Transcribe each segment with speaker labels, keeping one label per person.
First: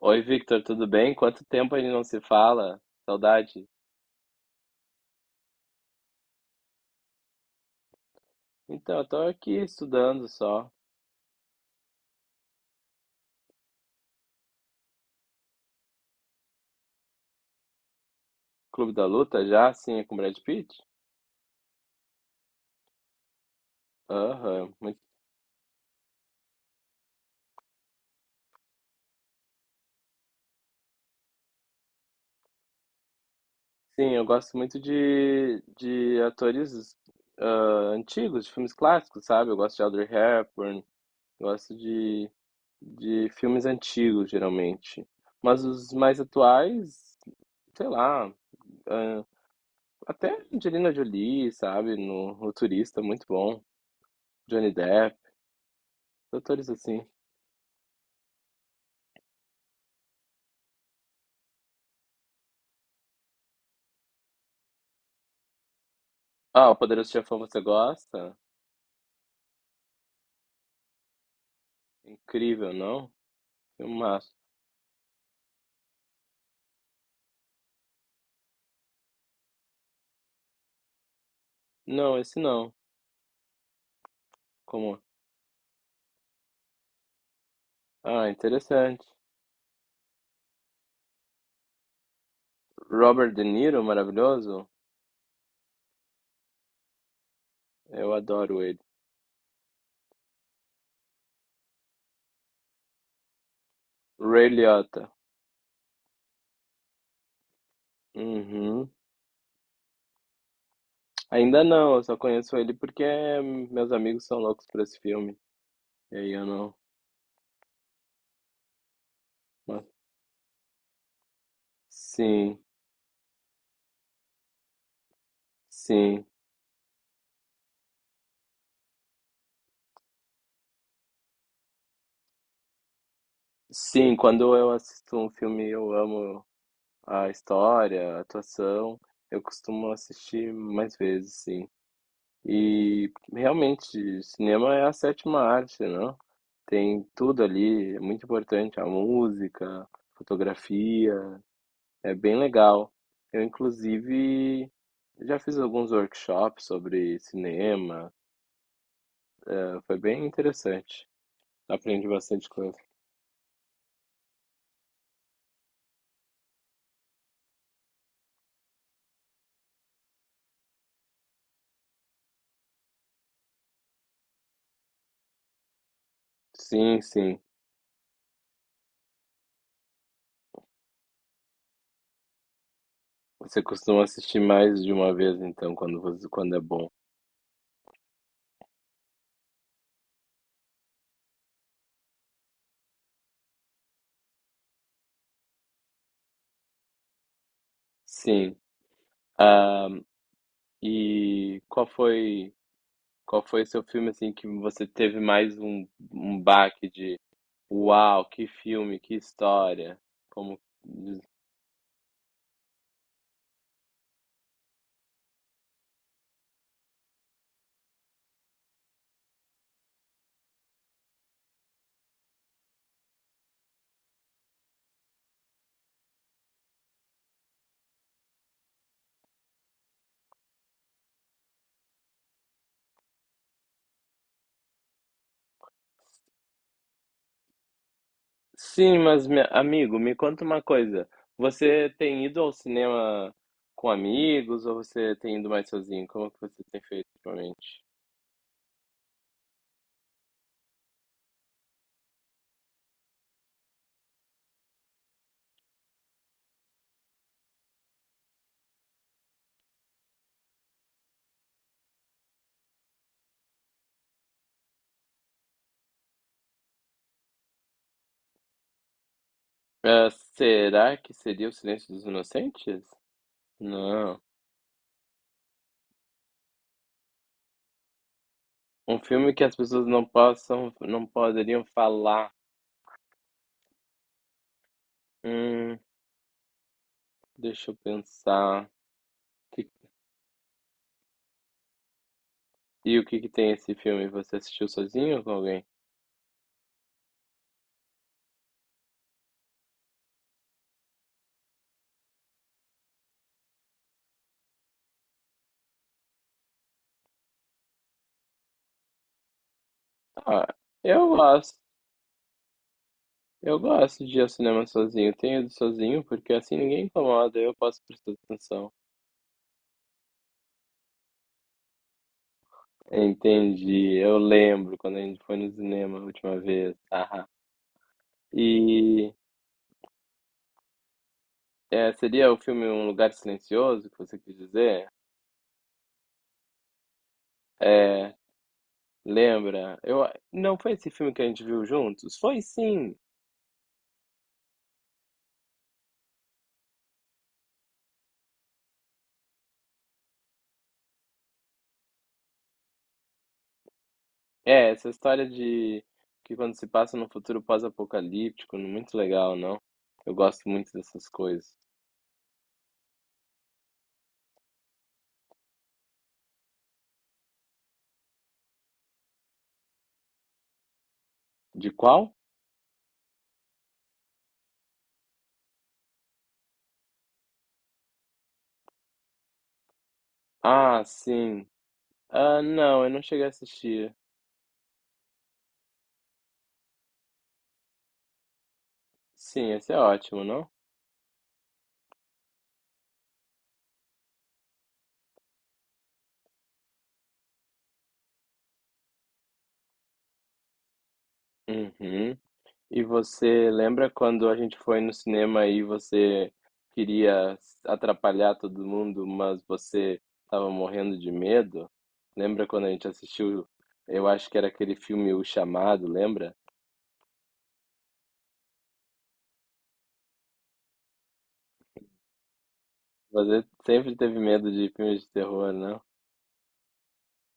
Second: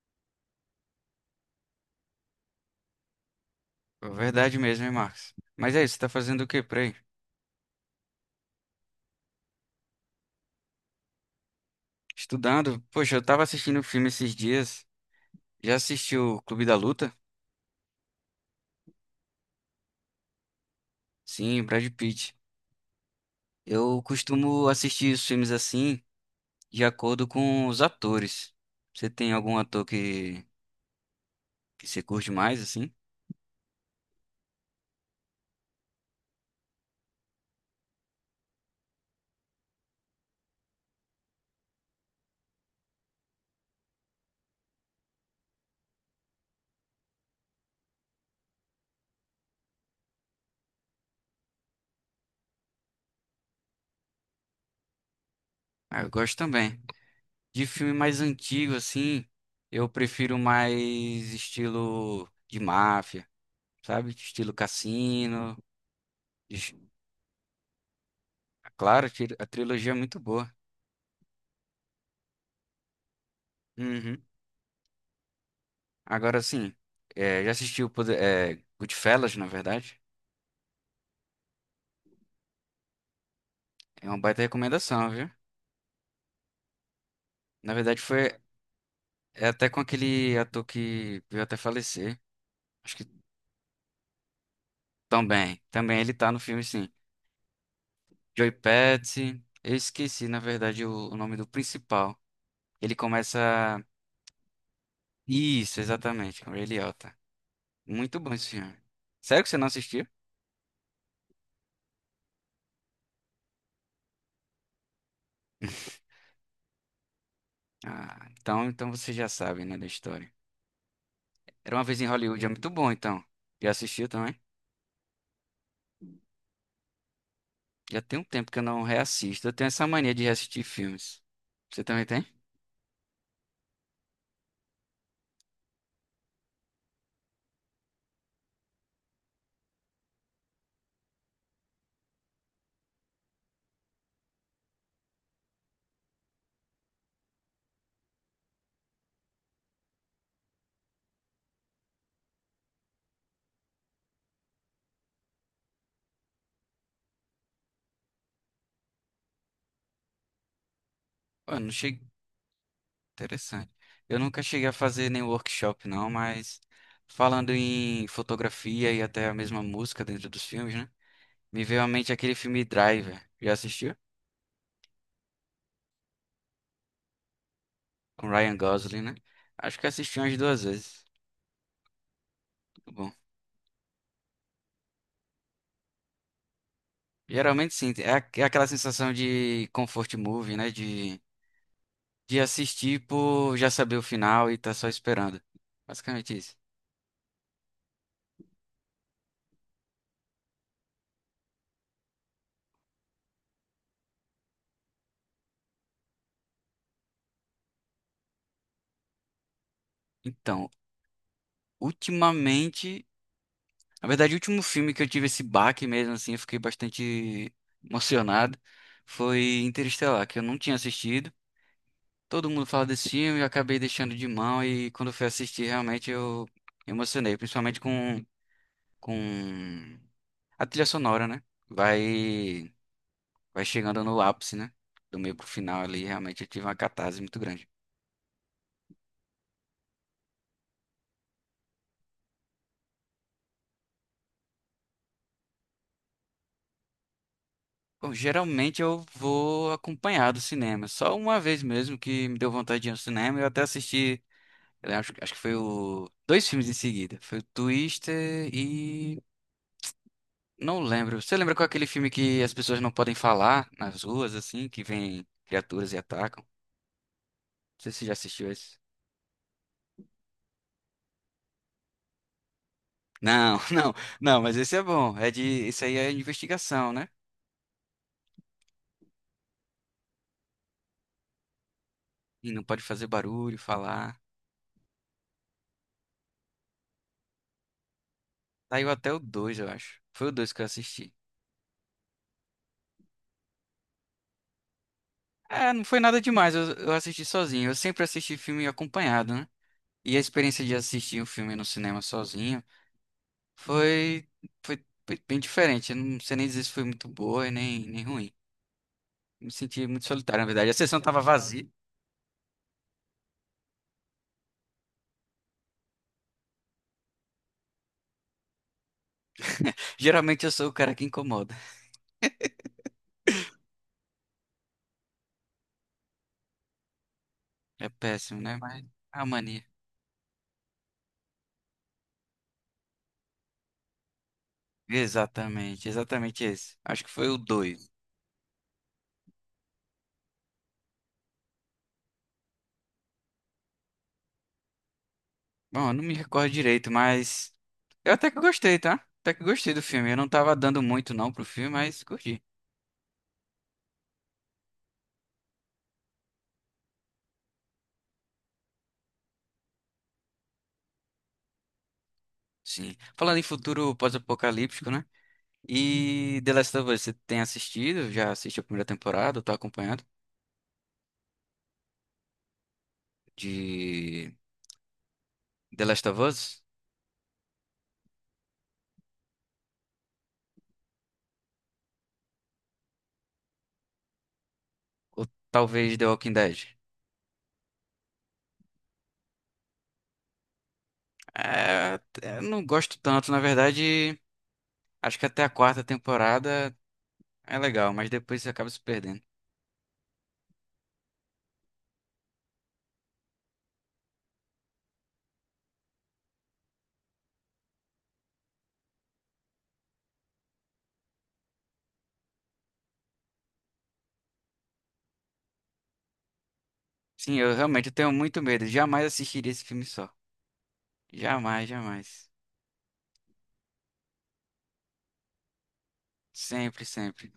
Speaker 1: Oi, Victor, tudo bem? Quanto tempo a gente não se fala? Saudade.
Speaker 2: Verdade mesmo, hein, Marcos? Mas é isso, você tá fazendo o quê por aí?
Speaker 1: Então, eu tô aqui estudando só.
Speaker 2: Estudando? Poxa, eu tava assistindo um filme esses dias. Já assistiu o Clube da Luta?
Speaker 1: Clube da Luta já? Sim, é com Brad Pitt?
Speaker 2: Sim, Brad Pitt. Eu costumo
Speaker 1: Aham.
Speaker 2: assistir os filmes assim, de acordo com os atores. Você tem algum ator que você curte mais, assim?
Speaker 1: Sim, eu gosto muito de atores ah, antigos, de filmes clássicos, sabe? Eu gosto de Audrey Hepburn, gosto de, de filmes antigos, geralmente. Mas os mais atuais, sei lá, ah, até Angelina Jolie, sabe? No Turista, muito bom. Johnny Depp,
Speaker 2: Ah, eu gosto
Speaker 1: atores
Speaker 2: também.
Speaker 1: assim.
Speaker 2: De filme mais antigo, assim, eu prefiro mais estilo de máfia, sabe? Estilo cassino.
Speaker 1: Ah,
Speaker 2: Es-
Speaker 1: o Poderoso Chefão você gosta?
Speaker 2: Claro, a trilogia é muito boa.
Speaker 1: Incrível, não?
Speaker 2: Uhum.
Speaker 1: Filmaço.
Speaker 2: Agora sim, já assisti o Goodfellas, na verdade.
Speaker 1: Não, esse não.
Speaker 2: É uma baita
Speaker 1: Como?
Speaker 2: recomendação, viu? Na verdade,
Speaker 1: Ah,
Speaker 2: foi
Speaker 1: interessante.
Speaker 2: é até com aquele ator que veio até falecer. Acho que
Speaker 1: Robert De Niro, maravilhoso?
Speaker 2: também. Também ele tá no filme, sim.
Speaker 1: Eu
Speaker 2: Joey
Speaker 1: adoro ele.
Speaker 2: Pesci. Eu esqueci, na verdade, o nome do principal. Ele começa.
Speaker 1: Ray Liotta.
Speaker 2: Isso, exatamente, com o Ray Liotta. Muito bom esse filme.
Speaker 1: Uhum.
Speaker 2: Sério que você não assistiu?
Speaker 1: Ainda não, eu só conheço ele porque meus amigos são loucos por esse filme. E aí eu não.
Speaker 2: Ah, então você já sabe, né, da
Speaker 1: mas-
Speaker 2: história. Era uma vez em Hollywood, é
Speaker 1: Sim,
Speaker 2: muito bom, então. Já assistiu também?
Speaker 1: sim.
Speaker 2: Já tem um tempo que eu não reassisto. Eu tenho essa mania de reassistir filmes. Você também tem?
Speaker 1: Sim, quando eu assisto um filme eu amo a história, a atuação, eu costumo assistir mais vezes, sim. E realmente, cinema é a sétima arte, não. Tem tudo ali, é muito importante, a música, fotografia, é bem legal. Eu, inclusive, já fiz alguns workshops sobre cinema, foi bem interessante.
Speaker 2: Pô, eu não
Speaker 1: Aprendi
Speaker 2: cheguei.
Speaker 1: bastante coisa.
Speaker 2: Interessante. Eu nunca cheguei a fazer nenhum workshop, não, mas falando em fotografia e até a mesma música dentro dos filmes, né? Me veio à mente aquele filme Driver. Já assistiu?
Speaker 1: Sim, sim.
Speaker 2: Com Ryan Gosling, né? Acho que assisti umas duas vezes. Muito bom.
Speaker 1: Você costuma assistir mais de uma vez, então, quando é bom.
Speaker 2: Geralmente sim, é é aquela sensação de comfort movie, né? De assistir por já saber o final e tá só esperando. Basicamente isso.
Speaker 1: Sim. Ah, e qual foi Qual foi o seu filme assim que você teve mais um baque de uau, que filme, que história? Como.
Speaker 2: Então, ultimamente, na verdade, o último filme que eu tive esse baque mesmo, assim, eu fiquei bastante emocionado, foi Interestelar, que eu não tinha assistido. Todo mundo fala desse filme, eu acabei deixando de mão e quando eu fui assistir, realmente eu me emocionei, principalmente com a trilha sonora, né? Vai, vai chegando no ápice, né? Do meio pro final ali, realmente eu tive uma catarse muito grande.
Speaker 1: Sim, amigo, me conta uma coisa. Você tem ido ao cinema com amigos ou você tem ido mais sozinho? Como que você tem feito ultimamente?
Speaker 2: Bom, geralmente eu vou acompanhado do cinema. Só uma vez mesmo que me deu vontade de ir ao cinema. Eu até assisti, eu acho que foi o. Dois filmes em seguida. Foi o Twister e. Não lembro. Você lembra qual é aquele filme que as pessoas não podem falar nas ruas, assim, que vem criaturas e atacam? Não sei se você já assistiu esse.
Speaker 1: Ah, será que seria O Silêncio dos Inocentes?
Speaker 2: Não, não,
Speaker 1: Não.
Speaker 2: não, mas esse é bom. É de. Esse aí é investigação, né?
Speaker 1: Um filme que as pessoas não poderiam falar.
Speaker 2: E não pode fazer barulho, falar.
Speaker 1: Hum, deixa eu pensar.
Speaker 2: Saiu até o dois eu acho. Foi o dois que eu assisti.
Speaker 1: E o que que tem esse filme? Você assistiu sozinho ou com alguém?
Speaker 2: É, não foi nada demais, eu assisti sozinho. Eu sempre assisti filme acompanhado, né? E a experiência de assistir um filme no cinema sozinho. Foi, foi bem diferente. Eu não sei nem dizer se foi muito boa e nem ruim. Me senti muito solitário, na
Speaker 1: Ah,
Speaker 2: verdade. A sessão
Speaker 1: eu
Speaker 2: tava
Speaker 1: gosto.
Speaker 2: vazia.
Speaker 1: Eu gosto de ir ao cinema sozinho. Tenho ido sozinho porque assim ninguém incomoda, eu posso prestar atenção.
Speaker 2: Geralmente eu sou o cara que incomoda.
Speaker 1: Entendi. Eu lembro quando a gente foi no cinema a última vez. Haha.
Speaker 2: É péssimo, né? Mas
Speaker 1: E
Speaker 2: é a mania.
Speaker 1: é, seria o filme Um Lugar Silencioso que você quis dizer?
Speaker 2: Exatamente, exatamente esse. Acho que foi o dois.
Speaker 1: É, lembra? Não foi esse filme que a gente viu juntos? Foi sim.
Speaker 2: Bom, eu não me recordo direito, mas eu até que gostei, tá? Até que gostei do filme. Eu não tava dando muito não pro filme, mas curti.
Speaker 1: É, essa história de que quando se passa num futuro pós-apocalíptico, muito legal, não? Eu gosto muito dessas coisas.
Speaker 2: Sim. Falando em futuro pós-apocalíptico, né? E The Last of Us, você tem assistido? Já assistiu a primeira temporada? Tô acompanhando?
Speaker 1: De qual?
Speaker 2: De The Last of Us?
Speaker 1: Ah, sim. Ah, não, eu não cheguei a assistir.
Speaker 2: Ou talvez The Walking Dead?
Speaker 1: Sim, esse é ótimo, não?
Speaker 2: É, eu não gosto tanto, na verdade, acho que até a quarta temporada é legal, mas depois você acaba se perdendo.
Speaker 1: Uhum. E você lembra quando a gente foi no cinema e você queria atrapalhar todo mundo, mas você estava morrendo de medo? Lembra quando a gente assistiu, eu acho que era aquele filme O Chamado, lembra?
Speaker 2: Sim, eu realmente tenho muito medo, jamais assistiria esse filme só. Jamais, jamais.
Speaker 1: Você sempre teve medo de filmes de terror, não?
Speaker 2: Sempre, sempre.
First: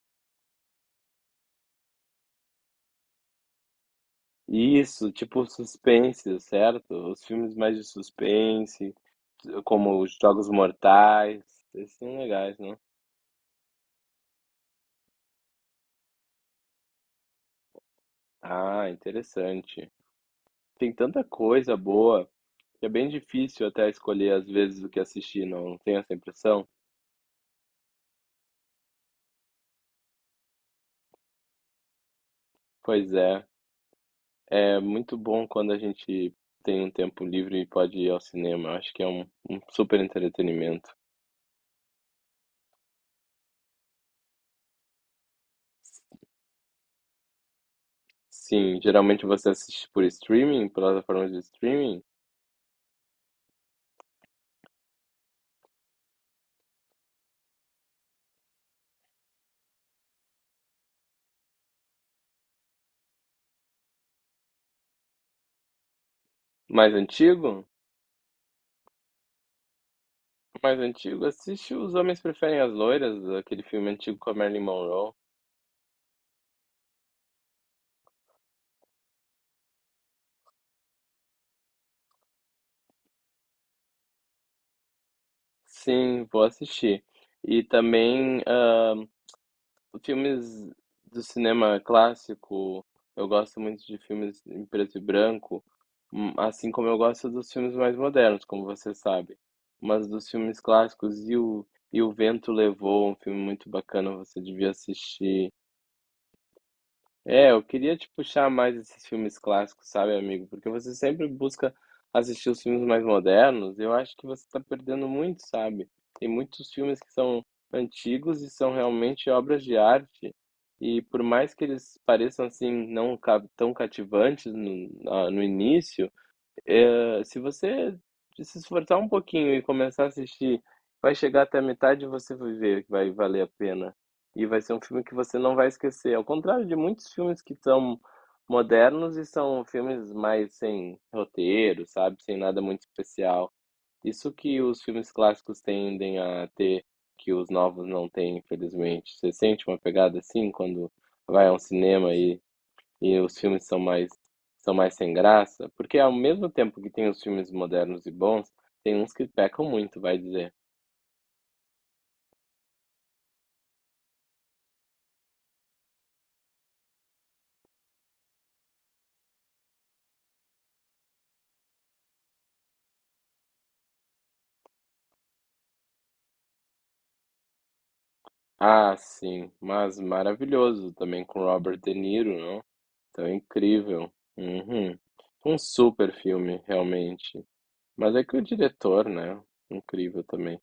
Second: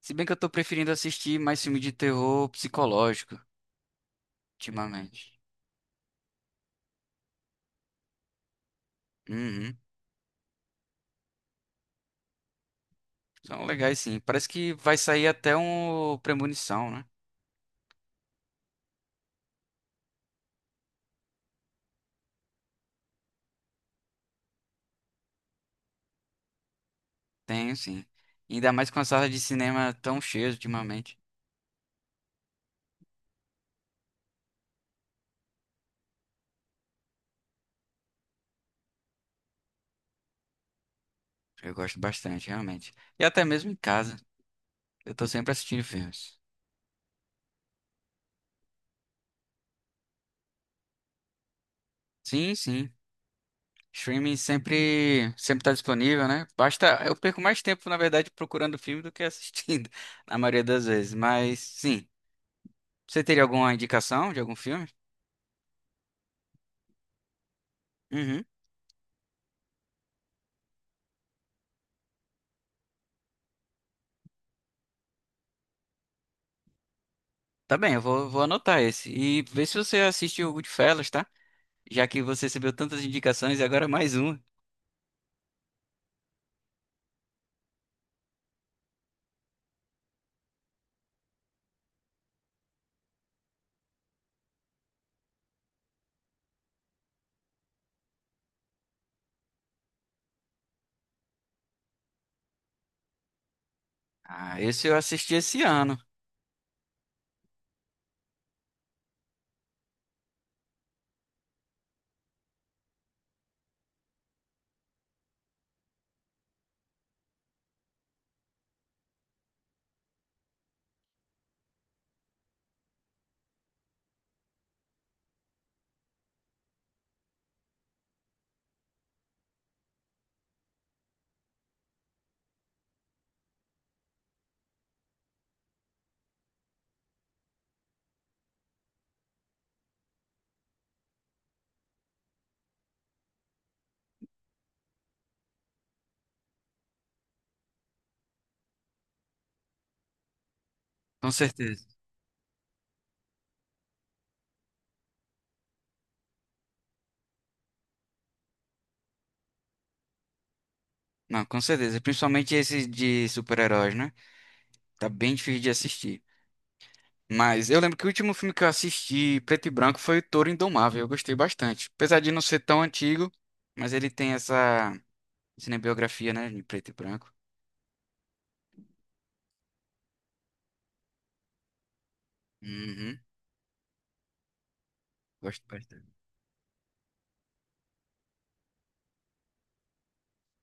Speaker 2: Se bem que eu tô preferindo assistir mais filme de terror psicológico,
Speaker 1: Isso,
Speaker 2: ultimamente.
Speaker 1: tipo suspense, certo? Os filmes mais de suspense,
Speaker 2: Uhum.
Speaker 1: como os Jogos Mortais, esses são legais, não?
Speaker 2: São legais, sim. Parece que vai sair até um Premonição, né?
Speaker 1: Ah, interessante. Tem tanta coisa boa que é bem difícil até escolher às vezes o que assistir, não tem essa impressão?
Speaker 2: Tenho, sim. Ainda mais com a sala de cinema tão cheia ultimamente.
Speaker 1: Pois é, é muito bom quando a gente tem um tempo livre e pode ir ao cinema. Eu acho que é um super entretenimento.
Speaker 2: Eu gosto bastante, realmente. E até mesmo em casa, eu tô sempre assistindo filmes.
Speaker 1: Sim, geralmente você assiste por streaming, plataformas de streaming?
Speaker 2: Sim, sim. Streaming sempre, sempre tá disponível, né? Basta, eu perco mais tempo, na verdade, procurando filme do que assistindo, na maioria das vezes. Mas, sim. Você teria alguma indicação de algum filme?
Speaker 1: Mais antigo?
Speaker 2: Uhum.
Speaker 1: Mais antigo? Assiste Os Homens Preferem as Loiras, aquele filme antigo com a Marilyn Monroe.
Speaker 2: Tá bem, eu vou anotar esse. E vê se você assistiu o Goodfellas, tá? Já que você recebeu tantas indicações e agora mais uma.
Speaker 1: Sim, vou assistir. E também filmes do cinema clássico. Eu gosto muito de filmes em preto e branco, assim como eu gosto dos filmes mais modernos, como você sabe. Mas dos filmes clássicos, e o Vento Levou, um filme muito bacana, você
Speaker 2: Ah,
Speaker 1: devia
Speaker 2: esse eu assisti
Speaker 1: assistir.
Speaker 2: esse ano,
Speaker 1: É, eu queria te puxar mais esses filmes clássicos, sabe, amigo? Porque você sempre busca assistir os filmes mais modernos. Eu acho que você está perdendo muito, sabe? Tem muitos filmes que são antigos e são realmente obras de arte. E por mais que eles pareçam assim tão cativantes no início, se você se esforçar um pouquinho e começar a assistir, vai chegar até a metade e você vai ver que vai valer a pena. E vai ser um filme que você não vai esquecer. Ao contrário de muitos filmes que são modernos e são filmes mais sem roteiro, sabe? Sem nada muito especial. Isso que os filmes clássicos tendem a ter, que os novos não têm, infelizmente. Você sente uma pegada assim quando
Speaker 2: com
Speaker 1: vai a um
Speaker 2: certeza.
Speaker 1: cinema e os filmes são mais sem graça, porque ao mesmo tempo que tem os filmes modernos e bons, tem uns que pecam muito, vai dizer.
Speaker 2: Não, com certeza. Principalmente esse de super-heróis, né? Tá bem difícil de assistir. Mas eu lembro que o último filme que eu assisti, preto e branco, foi O Touro Indomável. Eu gostei bastante. Apesar de não ser tão antigo, mas ele tem essa cinebiografia, né, em preto e branco.
Speaker 1: Ah, sim, mas maravilhoso também com Robert De Niro, não?
Speaker 2: Uhum,
Speaker 1: Então é incrível. Uhum. Um
Speaker 2: gosto bastante.
Speaker 1: super filme, realmente. Mas é que o diretor, né? Incrível também.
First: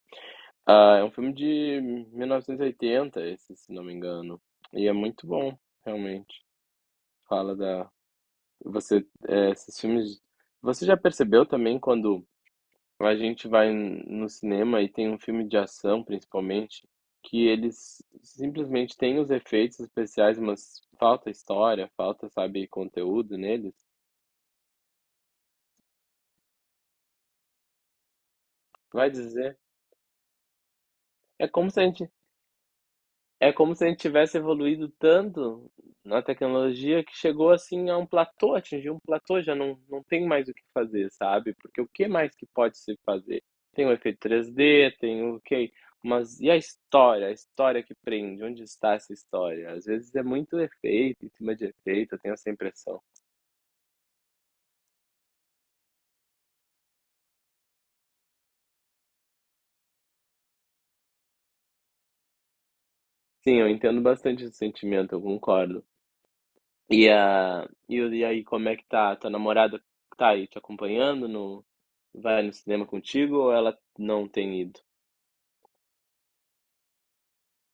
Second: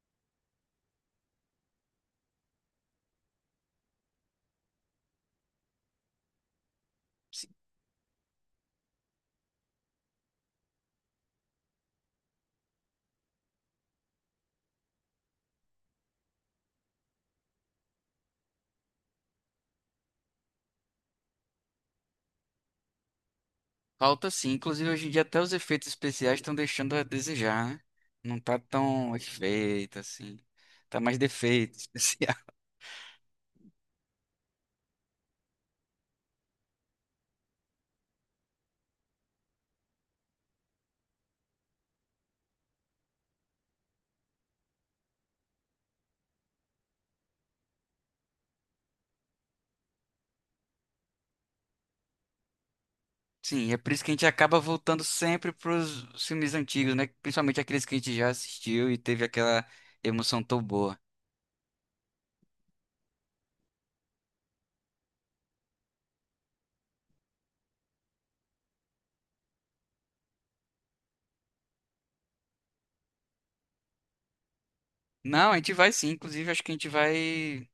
Speaker 1: Ah, é um filme de 1980, esse, se não me engano. E é muito bom, realmente.
Speaker 2: Sim.
Speaker 1: Fala da Você, esses filmes. Você já percebeu também quando a gente vai no cinema e tem um filme de ação, principalmente, que eles simplesmente têm os efeitos especiais, mas falta história, falta, sabe, conteúdo neles?
Speaker 2: Falta sim. Inclusive, hoje em dia, até os efeitos especiais estão deixando a desejar, né? Não tá
Speaker 1: Vai
Speaker 2: tão
Speaker 1: dizer.
Speaker 2: efeito assim. Tá mais
Speaker 1: É como
Speaker 2: defeito
Speaker 1: se a gente,
Speaker 2: especial.
Speaker 1: É como se a gente tivesse evoluído tanto na tecnologia que chegou, assim, a um platô, atingiu um platô, já não tem mais o que fazer, sabe, porque o que mais que pode se fazer? Tem o efeito três d tem o que mas e a história? A história que prende, onde está essa história? Às vezes é muito efeito, em cima de efeito, eu tenho essa impressão.
Speaker 2: Sim, é por isso que a gente acaba voltando sempre pros filmes antigos, né? Principalmente aqueles que a gente já assistiu e teve aquela emoção tão boa.
Speaker 1: Sim, eu entendo bastante esse sentimento, eu concordo. E aí, como é que tá? Tua namorada tá aí te acompanhando? No, vai no cinema contigo ou ela não tem ido?
Speaker 2: Não, a gente vai sim. Inclusive, acho que a gente vai.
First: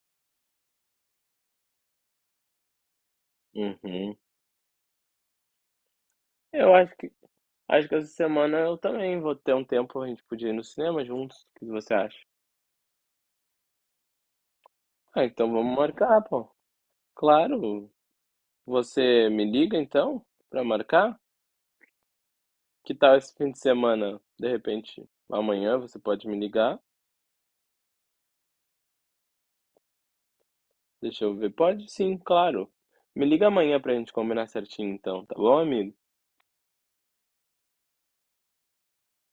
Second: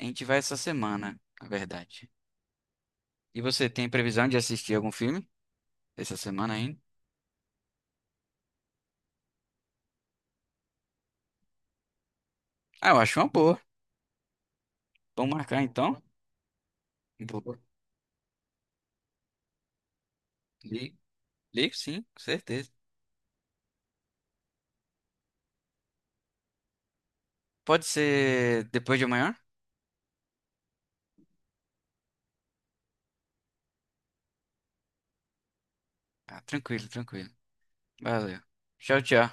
Speaker 2: A gente vai essa semana, na verdade. E você tem
Speaker 1: Uhum.
Speaker 2: previsão de assistir algum filme essa semana
Speaker 1: Eu
Speaker 2: ainda?
Speaker 1: acho que essa semana eu também vou ter um tempo, a gente podia ir no cinema juntos. O que você acha?
Speaker 2: Ah, eu acho uma boa.
Speaker 1: Ah,
Speaker 2: Vamos
Speaker 1: então
Speaker 2: marcar
Speaker 1: vamos
Speaker 2: então?
Speaker 1: marcar, pô.
Speaker 2: Vou-
Speaker 1: Claro. Você me liga então pra
Speaker 2: ligo,
Speaker 1: marcar?
Speaker 2: ligo sim, com certeza.
Speaker 1: Que tal esse fim de semana? De repente, amanhã você pode me ligar?
Speaker 2: Pode ser depois de amanhã?
Speaker 1: Deixa eu ver. Pode sim, claro. Me liga amanhã pra gente combinar certinho então, tá bom, amigo?
Speaker 2: Ah, tranquilo, tranquilo. Valeu. Tchau, tchau.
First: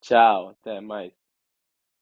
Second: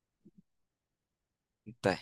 Speaker 1: Tchau, até mais.
Speaker 2: Até.